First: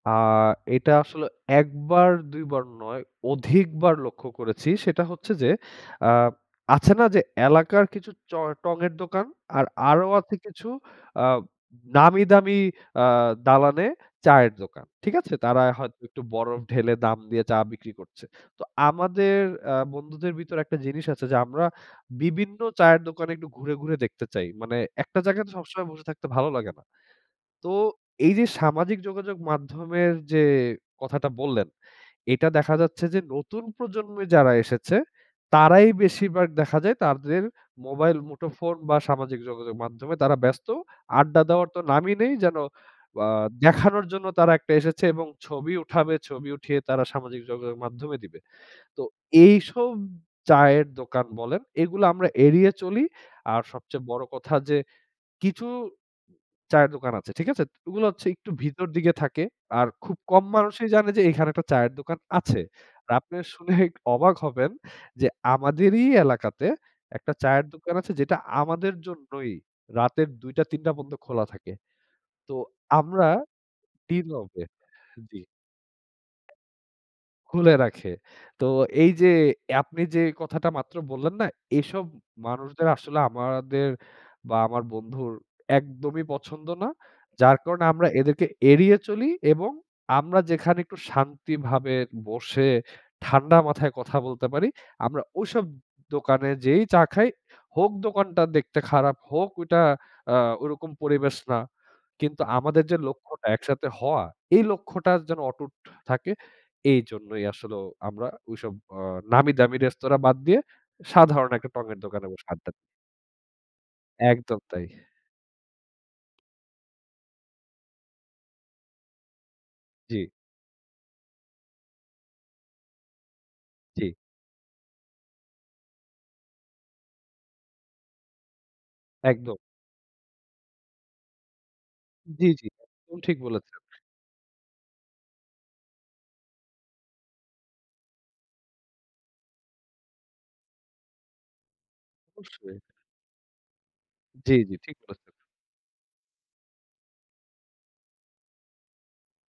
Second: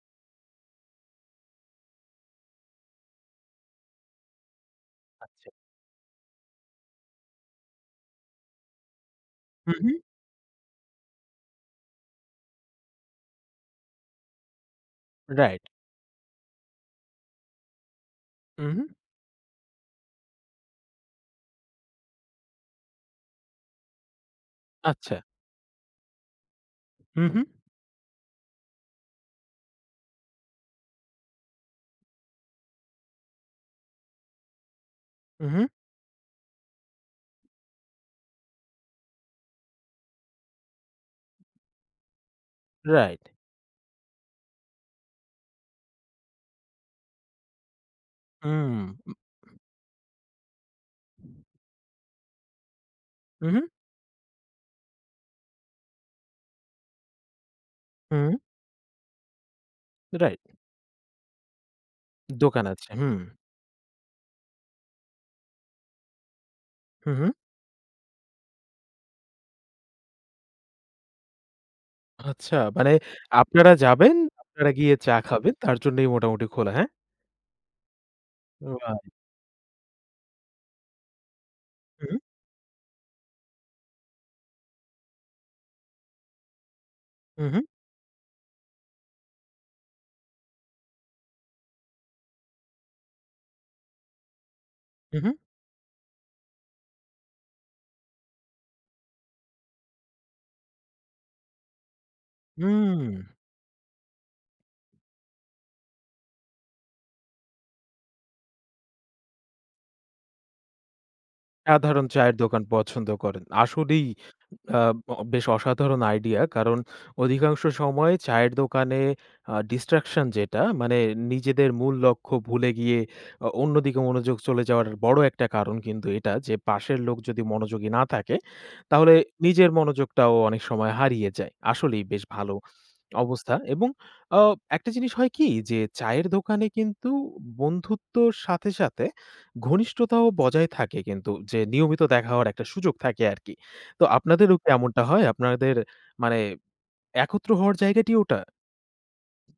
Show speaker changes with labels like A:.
A: আ এটা আসলে একবার দুইবার নয়, অধিকবার লক্ষ্য করেছি। সেটা হচ্ছে যে,
B: আচ্ছা।
A: আ আছে না যে, এলাকার কিছু চয়ের টঙের দোকান আর
B: হু, হুম।
A: আরো আছে কিছু আ নামি দামি আ দালানে চায়ের দোকান। ঠিক আছে?
B: রাইট।
A: তারা হয়তো একটু বরফ ঢেলে দাম দিয়ে চা বিক্রি করছে। তো
B: হু, হুম।
A: আমাদের অ্যা বন্ধুদের ভিতরে একটা জিনিস আছে যে, আমরা বিভিন্ন চায়ের দোকানে একটু ঘুরে, ঘুরে দেখতে চাই। মানে একটা
B: আচ্ছা।
A: জায়গায় সবসময় বসে থাকতে ভালো লাগে না।
B: হু, হুম।
A: তো এই যে, সামাজিক যোগাযোগ মাধ্যমের যে, কথাটা বললেন এইটা দেখা যাচ্ছে যে, নতুন প্রজন্মে যারা এসেছে
B: হম, হম।
A: তারাই বেশিরভাগ দেখা যায় তাদের মোবাইল-মুঠো ফোন বা সামাজিক যোগাযোগ মাধ্যমে তারা ব্যস্ত। আড্ডা দেওয়ার তো নামই নেই। যেন
B: রাইট
A: আ দেখানোর জন্য তারা একটা এসেছে এবং ছবি উঠাবে, ছবি উঠিয়ে তারা সামাজিক যোগাযোগ মাধ্যমে দিবে।
B: হুম,
A: তো এইসব চায়ের দোকান
B: হম।
A: বলেন, এগুলো আমরা এড়িয়ে চলি।
B: হু,
A: আর
B: হুম।
A: সবচেয়ে বড় কথা যে, কিছু চায়ের দোকান আছে; ঠিক আছে? ওগুলো হচ্ছে
B: হুম।
A: একটু ভিতর দিকে থাকে। আর খুব
B: রাইট।
A: কম মানুষই জানে যে, এইখানে একটা চায়ের দোকান আছে।
B: দোকান আছে।
A: আর
B: হুম।
A: আপনিও শুনলে একটু অবাক হবেন যে, আমাদেরই এলাকাতে
B: হু,
A: একটা
B: হুম।
A: চায়ের দোকান আছে যেটা আমাদের জন্যই রাতের দুইটা-তিনটা পর্যন্ত খোলা থাকে। তো
B: আচ্ছা, মানে
A: আমরা
B: আপনারা যাবেন, আপনারা গিয়ে চা
A: [unintelligible] জি।
B: খাবেন। তার জন্যই মোটামুটি খোলা। হ্যাঁ?
A: খুলে রাখে। তো
B: ও।
A: এই যে, আপনি যে, কথাটা মাত্র বললেন না, এসব
B: হু, হুম।
A: মানুষদের আসলে আমাদের বা আমার বন্ধুর একদমই পছন্দ না।
B: হু,
A: যার
B: হুম।
A: কারণে আমরা এদেরকে এড়িয়ে চলি এবং আমরা যেখানে একটু শান্তিভাবে বসে ঠান্ডা মাথায় কথা বলতে পারি,
B: হু,
A: আমরা
B: হুম।
A: ঐসব দোকানে যেয়েই চা খাই। হোক দোকানটা দেখতে খারাপ, হোক ঐটা আ ঐরকম পরিবেশ না। কিন্তু আমাদের যে,
B: হুম।
A: লক্ষ্যটা একসাথে হওয়া এই লক্ষ্যটা যেন অটুট থাকে। এইজন্যই আসলেও আমরা ঐসব আ নামি দামি রেস্তোরা বাদ দিয়ে সাধারণ একটা টঙের
B: সাধারণ
A: দোকানে
B: চায়ের
A: বসে
B: দোকান
A: আড্ডা
B: পছন্দ করেন। আসলেই
A: একদম তাই।
B: আব বেশ অসাধারণ আইডিয়া। কারণ অধিকাংশ সময়ই চায়ের দোকানে আ
A: জ্বি।
B: ডিসট্রাকশন যেটা মানে নিজেদের মূল লক্ষ্য ভুলে গিয়ে অ অন্যদিকে
A: জ্বি।
B: মনোযোগ চলে যাওয়ার বড় একটা কারণ কিন্তু এটা যে, পাশের লোক যদি মনোযোগী না থাকে তাহলে
A: একদম।
B: নিজের মনোযোগটাও অনেক সময় হারিয়ে যায়। আসলেই বেশ
A: জ্বি,
B: ভালো
A: জ্বি। ঠিক
B: অবস্থা।
A: বলেছেন।
B: এবং আও একটা জিনিস হয় কি যে, চায়ের দোকানে কিন্তু বন্ধুত্বর সাথে, সাথে ঘনিষ্ঠতাও বজায় থাকে কিন্তু যে, নিয়মিত দেখা হওয়ার একটা সুযোগ থাকে আরকি। তো
A: জ্বি,
B: আপনাদেরও কি
A: জ্বি, ঠিক
B: এমনটা হয়,
A: বলেছেন।
B: আপনাদের মানে একত্র হওয়ার জায়গাটি ওটা?